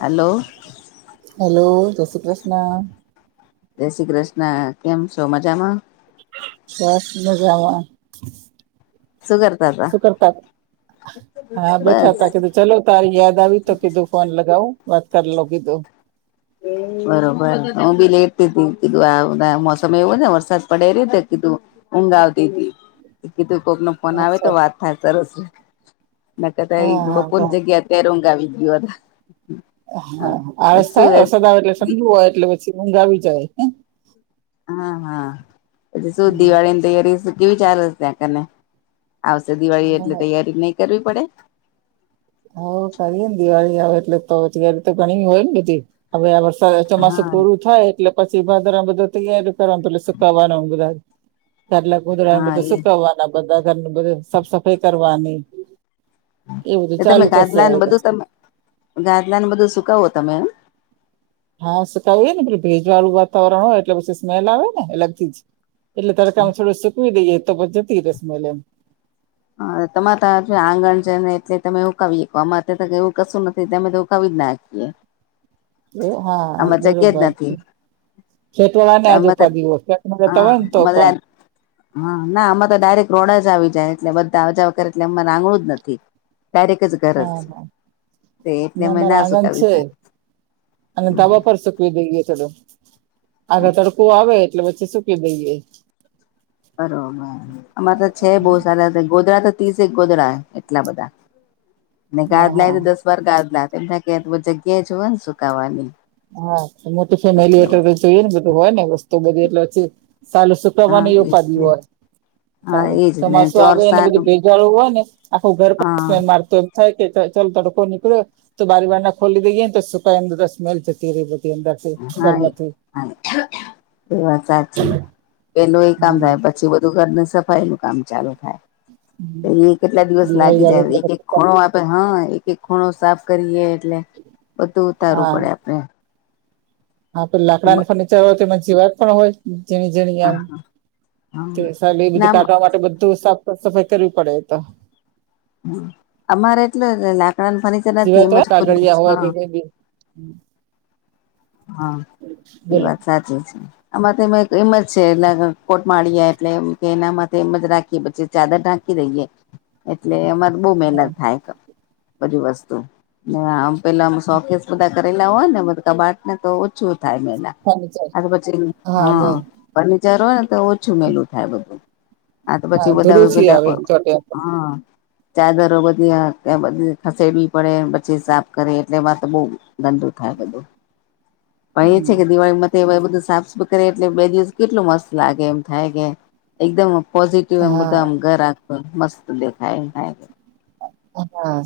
હાલો hello. જય શ્રી કૃષ્ણ. જય શ્રી કૃષ્ણ. કેમ છો મજામાં? બસ મજામાં. સુ કર શું કરતાતા? હા બસ બેઠાતા. કીધું ચલો તારી યાદ આવી તો કીધું ફોન લગાવું વાત કરી લવ કીધું. બરોબર હું બી લેતીતી જ. કીધું આ બધા મોસમ એવું ને વરસાદ પડે એવો છેને તે કીધું ઊંઘ આવતીતી તે કીધુ કોકને ફોન આવે તો અચ્છા વાત થાય સરસ ન હા હા [unintelligible] બરાબર. જગ્યા અત્યારે ઊંઘ આવી ગ્યું હોત. હા આળસ થાયને વરસાદ આવે એટલે ઠંડુ હોય એટલે પછી ઊંઘ આવી જાય. હા હા. પછી શું હા. દિવાળીની તૈયારી શું કેવી ચાલે છે? ત્યાં કને? આવશે દિવાળી એટલે તૈયારી નહી કરવી પડે? હૌ કરીએ ને દિવાળી આવે એટલે [unintelligible] તો ઘણી હોય ને બધી હવે આ વરસાદ ચોમાસું હા પૂરું થાય એટલે પછી ભાદરવામાં તૈયારીયુ કરવાનું પેલું સુકવાનુંન બધા ગાદલા ગોદડાને હા બધું એ સુકવાનું બધા ઘરને બધુ સાફ સફાઈ કરવાની એ બધું એ તમે ચાલુ થશે હવે ગાદલાને બધું પછી તમે ગાદલાને બધું સુકાવો તમે એમ? હા. સુકાવીએ ને પછી ભેજવાળું વાતાવરણ હોય એટલે પછી સ્મેલ આવે ને. અલગથી જ. એટલે તડકામાં થોડું સુકવી દઈએ તો પછી જતી રે સ્મેલ એમ. હા. તમારે તાં આંગણ છે ને એટલે તમે હુકાવી હકો. અમાર ત્યાં એવું કશું નથી. તો અમે તો હુકાવી જ ના હકીએ. [inaudible] ઓ હા જગ્યા જ બરોબાર નથી છે ફ્લેટવાળાને આજ અમે તો ઉપાધી હોય. ફ્લેટમાં રેતા હા હોય ને અમારે તોપણ તા હા. ના અમાર તો ડાયરેક્ટ રોડ જ આવી જાય. એટલે બધાજાવ કરે એટલે એમને આંગણું જ નથી. ડાયરેક જ ઘર હ જ હા. તે એટલે ના અમે મારા આંગણ સુકાવી છે. શકીએ. અમે ધાબા ઉપર સુક સુકવી દઈએે થોડું આગળ તડકો આવે એટલે પછી સુકવી દઈએ. બરોબર. અમારે તો છે બહુ સારા. ગોદરા તો ત્રીસેક ગોદરા હે એટલા બધાં ને હા હા ગાદલાંય તો દસ બાર ગાદલા. [unintelligible] કે જગ્યા જોવે ને સુકાવાની હા. મોટું ફેમિલી એટલે હોય જોઈએ ને બધું. હોય ને વસ્તુ બધું એટલે [unintelligible] હા સુકવવાની એજ ઉપાદી ને હોય હા તારે. એજ ને ચોમાસું આવે એને બધું ચોરસાનું ભેજવાળુ હોય ને આખું ઘર પણ હા સ્મેલ મારતું થાય કે ચલ તડકો નીકળ્યો. તો બારી બારણાં ખોલી દઈએ ને તો સુકાઈને સ્મેલ થતી રે બધી અંદરથી હા એ ઘરમાંથી હા એ [inaudible] વાત સાચી પેલું એ કામ હમ થાય પછી બ ધુ ઘરની સફાઈનું કામ ચાલુ થાય. તો એય કેટલાય દિવસ દિવાળી લાગી આવે જાય એટલે એક એક પછી ખૂણો આપે હા, એક-એક ખૂણો સાફ કરીએ એટલે બધું ઉતારવું હા પડે આપણે. હા તો લાકડાનું ફર્નિચર હોય તો એમાં જીવાત પણ હોય. ઝીણી-ઝીણી આમ [unintelligible] બધું નામ કાઢવા માટે બધું સાફ સાફ-સફાઈ કરવી પડે એ તો. હમ્મ. અમારે એટલે લાકડાનું ફર્નિ જીવાત હોય, કાગળિયા હોય કોઈ બી. હા. એ બોલો વાત સાચી છે. અમારે તો એમ જ-એમ જ છે એટલે કોટ માળીયા એટલે એમ કે એનામાં તો એમ જ રાખીએ પછી ચાદર ઢાંકી દઈએ, એટલે અમારે બહુ હા મહેનત થાય. બધી વસ્તુ. ને આમ પેલા સોકશ બધા કરેલા હોય ને બધું કબાટ ને તો ઓ છું થાય મહેનત. ફર્નિચર આ તો પછી, હા. ફર્નિચર હોય ને તો ઓછું મેલું થાય બધું. આ તો હા પછી બધા ધૂળું હવે છે આવે પહેલાં ચોટે [unintelligible] હા. ચાદરો બધી આ તે બધી ખસેડવી પડે એમ, પછી સાફ કરે, એટલે વા તો બહું ગંદુ થાય બધું. પણ એ છે હમ. કે દિવાળીમાં તે બધું સાફ-સફાઈ કરે એટલે બે દિવસ કેટલું મસ્ત લાગે, એમ થાય, કે એકદમ પોઝિટિવ એમ હા બધાં આમ ઘર આખું મસ્ત દેખાય એમ થાય. હા.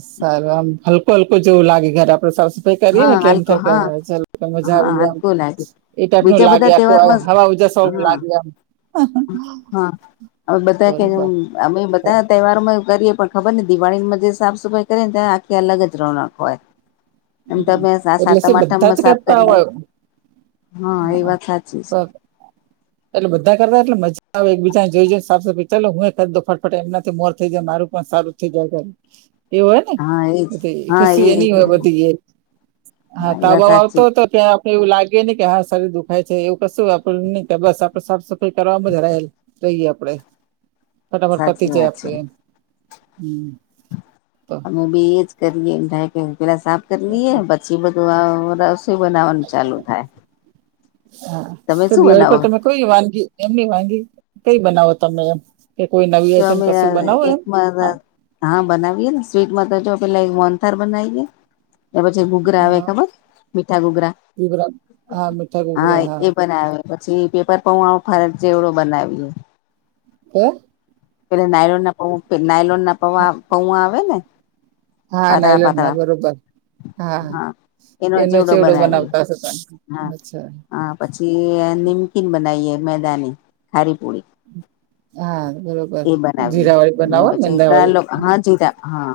[unintelligible] હલકું-હલકું જેવું લાગે. ઘર આપણે સાફ સફાઈ કરીએ હા ને એટલે એમ હલકો થાય, કે હા ચલ [unintelligible] મજા હા આવી ગઈ આમ. હલકો લાગે એ ટાઈપ નું બીજા લાગે બધા આખું, તહેવારમાં હ હવા ઉજાસ [unintelligible] હા લાગે એમ. હા. હવે બધા કે બરોબર [unintelligible] અમે બધા તહેવારોમાં કરીએ, પણ ખબર નહીં દિવાળીમાં જે સાફ-સફાઈ કરીએ ને તેની આખી અલગ જ રોનક હોય. એમ હમ્મ. તમે એટલે સાતમ શું બધા આઠમમાં જ સાફ કરતા કરીએ હોય. હા એ વાત સાચી છે [unintelligible] [inaudible] એટલે બધા કરતા એટલે મજા આવે, એક બીજાન જોઈ-જોઈન સાફ-સફાઈ, ચલો હું એ કર દઉં ફટફટે, એમનાથી મોર થઈ જાય, મારું પણ સારું થઈ જાય ઘર. એવું હોય ને? હા એજ એ તે હા ખુશી એ એની હોય બધ ધી એ. હા એ વાત તાવ-બાવ આવતો સાચી હતો કે આપણે એવું લાગે નહીં, કે હા શરીર દુખાય છે. એવું કશું આપણું નહીં, કે બસ આપણે સાફ-સફાઈ કરવામાં જ રહેલ રહીએ આપણે. ફટાફટ પતી સાચી જાય વાત છે આપણે એમ. હમ્મ. અમે બી એજ કરીએ. [inaudible] પહેલાં સાફ કર લીએ, પછી બધ ધું આવ રસોઇ બનાવવાનું ચાલુ થાય. હા. તમે તો શું દિવાળી બનાવો પર તમે કોઈ વાનગી એમ નહીં, વાનગી કંઈ બનાવો તમે એમ કે કોઈ નવી જો આઈટમ અમે કશું બનાવો એમ? [unintelligible] હા બનાવીએે ને. સ્વીટમાં તો જો પહેલા એક મોહનથાળ બનાઈએે. એ પછી ઘુઘરા આવે હા ખબર? મીઠા ઘુઘરા? ઘૂઘરા હા મીઠા હા ઘૂઘરા એ બનાવે. પછી પેપર પૌવા, ફરારી ચેવડો બનાવીએ. કે પહેલાં નાઈલોનના પૌવ નાયલોન પવા-પૌવા આવે ને? હા પાતળા નાઈલોનના. પાતળા હા બરોબર. હા. એનો એનોઈ ચેવડો બનાવીએ બનાવતા હશો તમે? હા અચ્છા. હા પછી એ નિમકીન બનાઈએ મેદાની. ખારી પુરી. હા બરોબર. બનાવીએ જીરા વાળી ને બનાવોને પછી ઘણા મેંદાવાળી? લોકો હા જીરા હા.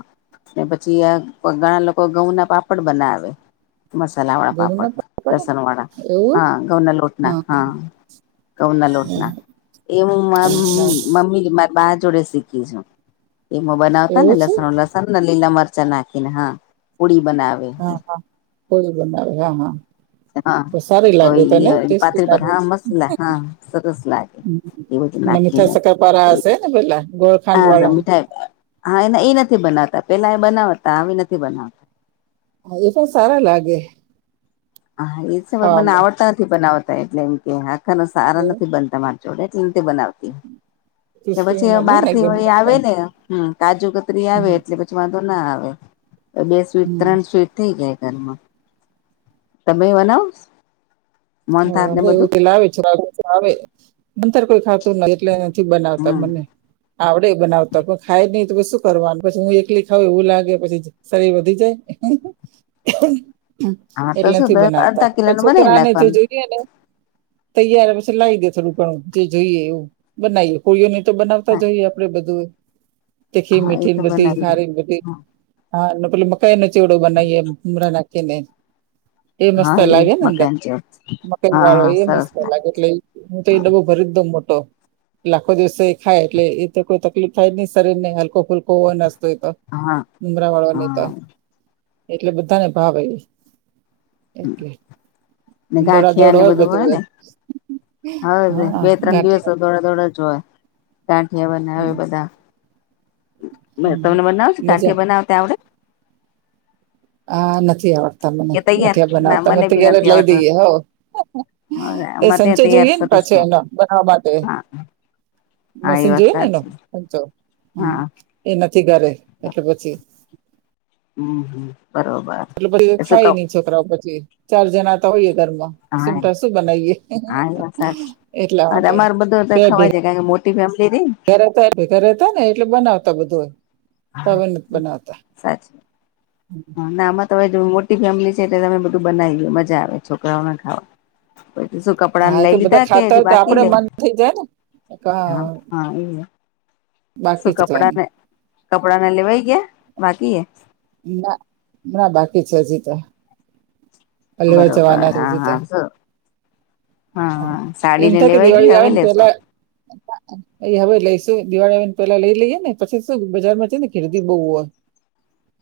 ને પછી આ ઘણા લોકો ઘઉં ના પાપડ બનાવે. મસાલા વાળા ઘઉં ના પાપડ, લસણ વાળા. એવું હા. ઘઉંના લોટના. હા. ઘઉંના લોટના એમ મામ મમ્મી કે મારા બાર જોડે શીખી છું. એ ઉમા બનાવતા ને એવું છે લસણ લસણ સન ને લીલા મરચા નાખીને હા પુડી બનાવે. હા હા પૂડી બનાવે હા હા. હા સારી તો લાગે ઈ તને ટેસ્ટી પાતળી લાગે પાતળી હા મસલ હા સરસ લાગે. એ બધું અને મીઠા નાખીને એ શકરપારા હશે ને પહેલા ગોર હા મીઠાઈ હા એને એ નથી બનાવતા પેલા એ બનાવતા હવે નથી બનાવ હા એ પણ સારા લાગે. હા એ છે પણ મને ખાવામાં આવડતા નથી બનાવતા એટલે એમ કે આખા ન સારા એવું નથી બનતા માર જોડે એટલે નથી બનાવતી કે ક્રિસ્પી પછી હવે બને ને બારથી એકદમ વળી આવે મોટા. ને. હમ કાજુકતરી આવે હમ. એટલે પછી વાંધો ના આવે. અ બે સ્વીટ ત્રણ સ્વીટ થઈ જાય ઘરમાં. તમે બનાવો છ હ એવું તે લાવે છોકરા કંઈક લાવે. મને તો કઈ ફાવતું નથી એટલે નથી બનાવતા હમ મને. આવડે બનાવતા પણ ખાય નહી તો શું કરવાનું પછી હું એકલી ખાવું એવું લાગે પછી. શરીર વધી જાય. હા તો એટલે શું નથી બનાવતા. અડધા કિલો પણ નું બનાવી છોકરાને જે નાખવાનું જોઈ એ ને તૈયાર પછી લાવી દે થોડું ઘણું જે જોઈએ એવું બનાઈએ [inaudible] તો બનાવતા જોઈએ આપડે બધું તીખી, હા એ મીઠી ને તો બધી બનાવી ખારી બધી હા ને પેલો મકાઈનો ચેવડો બનાવીએ મમરા નાખીને એ મસ્ત હા એ લાગેને અંદર. [inaudible] મકાઈ વાળો હા એ સરસ મસ્ત લાગે એટલે હું તો એ ડબો ભરી જ દઉ મોટો. એટલે આખો દિવસ તો એ ખાય એટલે એ તો કોઈ તકલીફ થાય જ નહી શરીરને હલકો ફુલકો નસ્તો હોય તો. હા મમરાવાળા ને એતો. હા એટલે બધાને ભાવે એ એટલે. ને ગાંઠિયા ને બધું હોય ને. હવે હા બે ત્રણ ઘાટી દિવસ દોડાદોડ જ હોય. ગાંઠીયા બનાવે બધા. ને હમ તમને બનાવો છો? મજા ગાંઠીયા બનાવતાં આવડે? આ નથી આવડતા મને કે તૈયાર ગઠિયા ના બનાવતા અમે મને બી ત્યાર જ નથી લાઈ આવડતું દઈએ હોવ. એ આમાં સંચો ત્યાં તૈયાર જોઈએ ને સરસ પાછો એનો બનાવવા માટે. હા હા એ મશીન વાત જોએ ને એના સાચી સંચો હા એ નથી ઘરે એટલે પછી હમ્મ હમ્મ બરોબર. એટલે પછી એ શું ખાઇ કવ નઈ છોકરાઓ પછી ચાર જણાતા હોઈએ ઘર માં. હા એમ હા એ વાત સાચી. એટલા હા માટે આમાંરે બધું તો પે ખવાઈ ભેગા જાય કારણ કે મો મોટી ફૅમિલી રીન. [unintelligible] એટલે બનાવતા બધું. હવે નથ બનાવતા. સાચી હમ અ ના આમાં તો મોટી ફેમિલી છે એટલે અમને બધું બનાવીયે મજા આવે છોકરાઓને ખાવા. પછી શું કપડાને હા એ લઈ તો બધા લીધા કે ખાતા હજી હોય તો બાકી આપડે લે મન થઈ જાય ને હા હા ઈહે બાકી શું ચટવાની. કપડા ને કપડાને લેવાય ગયા બાકી હે? ના ના બાકી છે હજી તો. આ લેવા બરોબર જવાના રે હા હજી તો હા શું હા એમ સાડીને થાય કે લેવાઈ ગઈ દીવાળી આવે હવે ને લેશો પેલા એ હવે લઈશું દિવાળી આવેને પેલા લઈ લઈએે ને પછી શું બજારમાં છે ને ગીરદી બહુ હોય.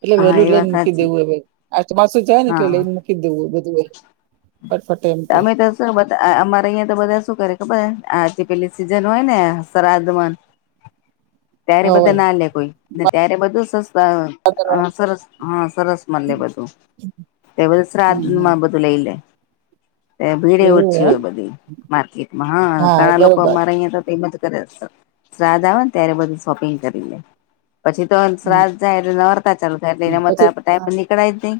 એટલે હા વેલુ એ લઈને વાત મુકી સાચી દેવું અવે. આ ચમાસું જાય ને એટલે હા લઈન મૂકી દેવું હવે બધું એ. ફટફટ એમ કે તમે તો અ અમારે અહિયાં તો બધા શું કરે ખબર હે. આ જે પેલી સિઝન હોય ને શ્રાધમાં [inaudible] ત્યારે બધા હોય ના લે કોઈ, ને ત્યારે બધું સસ્તાં અ સરસ અ સરસ મલે બધું. તે બધું હમ હમ શ્રાદ્ધમાં બધું લઈલે. ભીડ એ એવું ઓછી એમ હોય બધી માર્કેટમાં. હા ઘણા લોકો અમારે અહીયા તો કિંમત કરે અસલ. શ્રાદ્ધ આવે ને ત્યારે બધું શોપીંગ કરી લે, પછી તો હમ શ્રાધ જાય એટલે નોરતા ચાલ [unintelligible] પછી ટાઈમ હા. પર નીકળાય જ નહીં.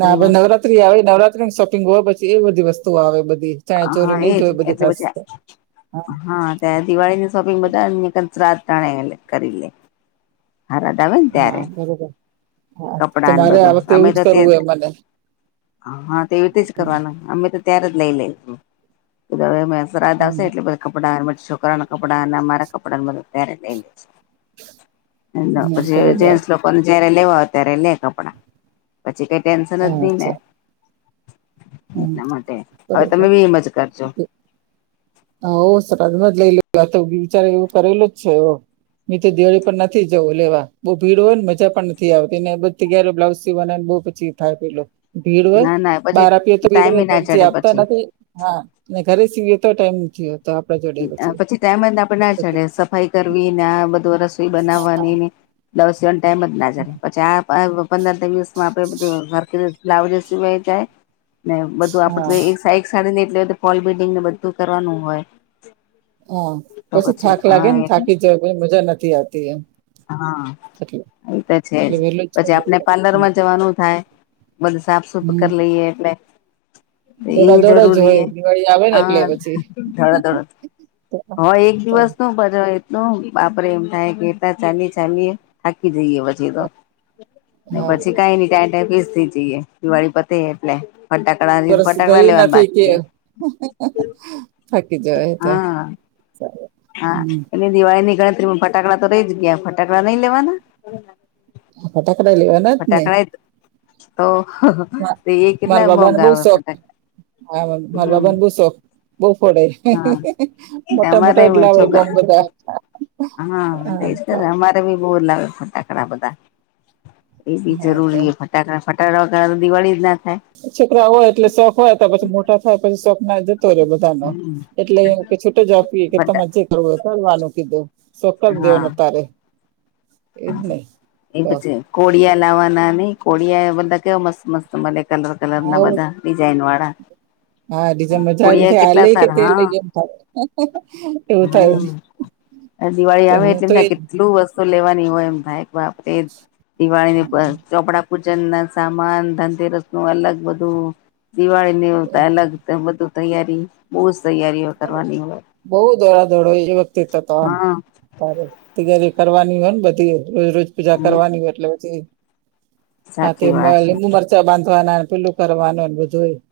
ના ભઈ, નવરાત્રી આવે નવરાત્રીની શોપિંગ હોય પછી એ બધી વસ્તુઓ આવે બધી. ચણીયાચોરી હા ની જ એજ જોય બધી ખાસ તો. ત્યાં દિવાળીની શોપિંગ બધા શ્રાધ ટાણે કરીલે હાર લાવે ને હા ત્યારે બરોબર હા કપડાને તમારે આ બધું વખતે અમે એવું તો તે કરવું જ એ મને હા હા તે એવીતે જ કરવાનુ અમે તો અત્યારે જ લઈ લે હવે શ્રાધ આવશે હમ એટલે બધાં [unintelligible] છોકરા ના કપડાં અને અમારા કપડા બધા ત્યારે લઈ લે. એ હમ પછી બરોબર જેન્સ લોકોને જયારે લેવા હોય ત્યારે લે કપડા. પછી કઈ ટેન્શન જ નહી ને અચ્છા હમ એટલા માટે. હવે બરોબર તમે બી એમજ કરજો. હાવ [unintelligible] લઈ લે વિચારે એવું કરેલું જ છે એવુ. મેતો દિવાળી પણ નથી જવું લેવા બહુ ભીડ હોય ને મજા પણ નથી આવતી ને [unintelligible] બ્લાઉઝ સીવાના ને બવ જે થાય પેલો ભીડ હોય ના ના પછી બારાપી ટાઈમે ના [unintelligible] ચડે આપતા પછી નથી. હા, અને ઘરે સીવીએ તો ટાઈમ નથી હોતો. આપડા જોડે પછી ટાઈમને આપણેના ચડે, સફાઈ કરવીને બધું રસોઈ બનાવવાની દસ જણ ટાઈમ જ ના જાય, પછી આ પંદરિવસ માં આપણે બધું બ્લાઉઝ સીવાય જાય ને બધું આપણ હા ને સાઈક સાડી ને એટલે પોલ બીડિંગને બધું કરવાનું હોય. હા, તો પછી થાક લાગેને હા થાકી જવાઈ, પછી મજા નથી આવતી એમ. હા, એટલે એ તો છે જ. એટલે વેલું પછી કરી આપણે લેવું. પાર્લરમાં જવાનું થાય. બધું સાફ સુફ હમ કરી લઈએ એટલે એ દોડા દોડ જ જરૂરી હોય એ દિવાળી આવે ને હ એટલે પછી ધડા દોડ હ, એક તો દિવસનું બધાએ તો બાપરે એમ થાય કેતા ચાલી ચાલી થાકી જઈએ, પછી તો ને હા પછી કઈ નય ટાઈ ટાઈ ફીસ થઈ જઈએ દિવાળી પતે એટલે ફટાકડાની વર્ષ ફટાકડા ગયું લેવાનું નથી કે બાકી એ થાકી જવાય તો હા હા, હમ. એન દિવાળીની ગણતરીમાં ફટાકડા તો રહી જ ગયા. ફટાકડા નઈ લેવાના? ફટાકડા લેવાના. જ ને ફટાકડાએ તો મા- એ મારા કેટલા બાબાને મોંંગા બહુ આવે. શોખ ફટાકડા હા, માર હમ બાબાને બવ શોખ બહુ ફોડે. હા મોટા અમારે મોટા જ લાવે બોમ છોકરા બધા હા, એજ કરે અમારે બી બહુ લાવે ફટાકડા બધા. એ બી હા તો જરૂરી હ ફટાકડા, ફટાકડા વગર દિવાળી જ ના થાય. છોકરા હોય એટલે શોખ હોય, તો પછી મોટા થાય પછી શોખ ના હોય જતો રે બધો. ધ ન એટલે છૂટ જ આપીએ કે ફટા તમાર જે કરવું હોય તે કરવાનું શોક હા દેવના તારે એજ ને એ તો પછી કોળિયા લાવવાના નહી. કોળિયા બધા કેવા મસ્ત મસ્ત મલે કલર કલરનના આવ બધા ડિઝાઇન વાળા હા, બીજા મજા એમ કોડિયા થાય, આ કેટલા લઈ કે સારા તે હા લઈ એમ થાય એવું થાય. આ દિવાળી તો આવે હું તો એટલે એ કેટલું વસ્તુ લેવાની હોય એમ થાય કે આપણે એ દિવાળીને ચોપડા પૂજનના સામાન, ધનતેરસનું અલગ બધું, દિવાળીની અલગ તો બધું તૈયારી બહુ જ તૈયારી બોવ દોડાદોડ હોય છે એ વખતે તો આમ. હા તારે તૈયારી કરવાની હોયબધી રોજ રોજ પૂજા હમ કરવાની એટલે બધી આ તે સાચી વાત છે લીંબુ મરચું ડુચા બાંધવાના પેલું કરવાનું બધું એ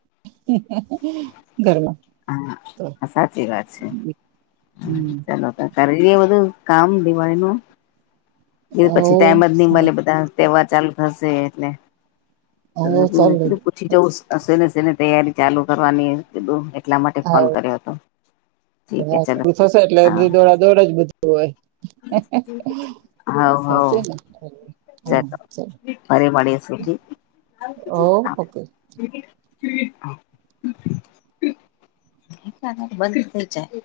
ઘરમાં તો હા, સાચી વાત છે. હમ હ ચાલો તાર કરીએ બધું કામ દિવાળીનું એ પછી ટાઈમ હવ જ નહી મળે બધા તહેવાર ચાલુ થશે, એટલે ચાલે દીકરી પછી જું શેને શેને તૈયારી ચાલુ કરવાની કીધું એટલા માટે ફોન કર્યો હતો. ઠીક હે ચલો બધું થશે એટલે હા બધી દોડા દોડે જ બધું હવ હવ સાચે [unintelligible] હા ચાલો ફરી મળીશું ઠીક હોવ ઓકે. [inaudible] બંધ જ થઈ જાય.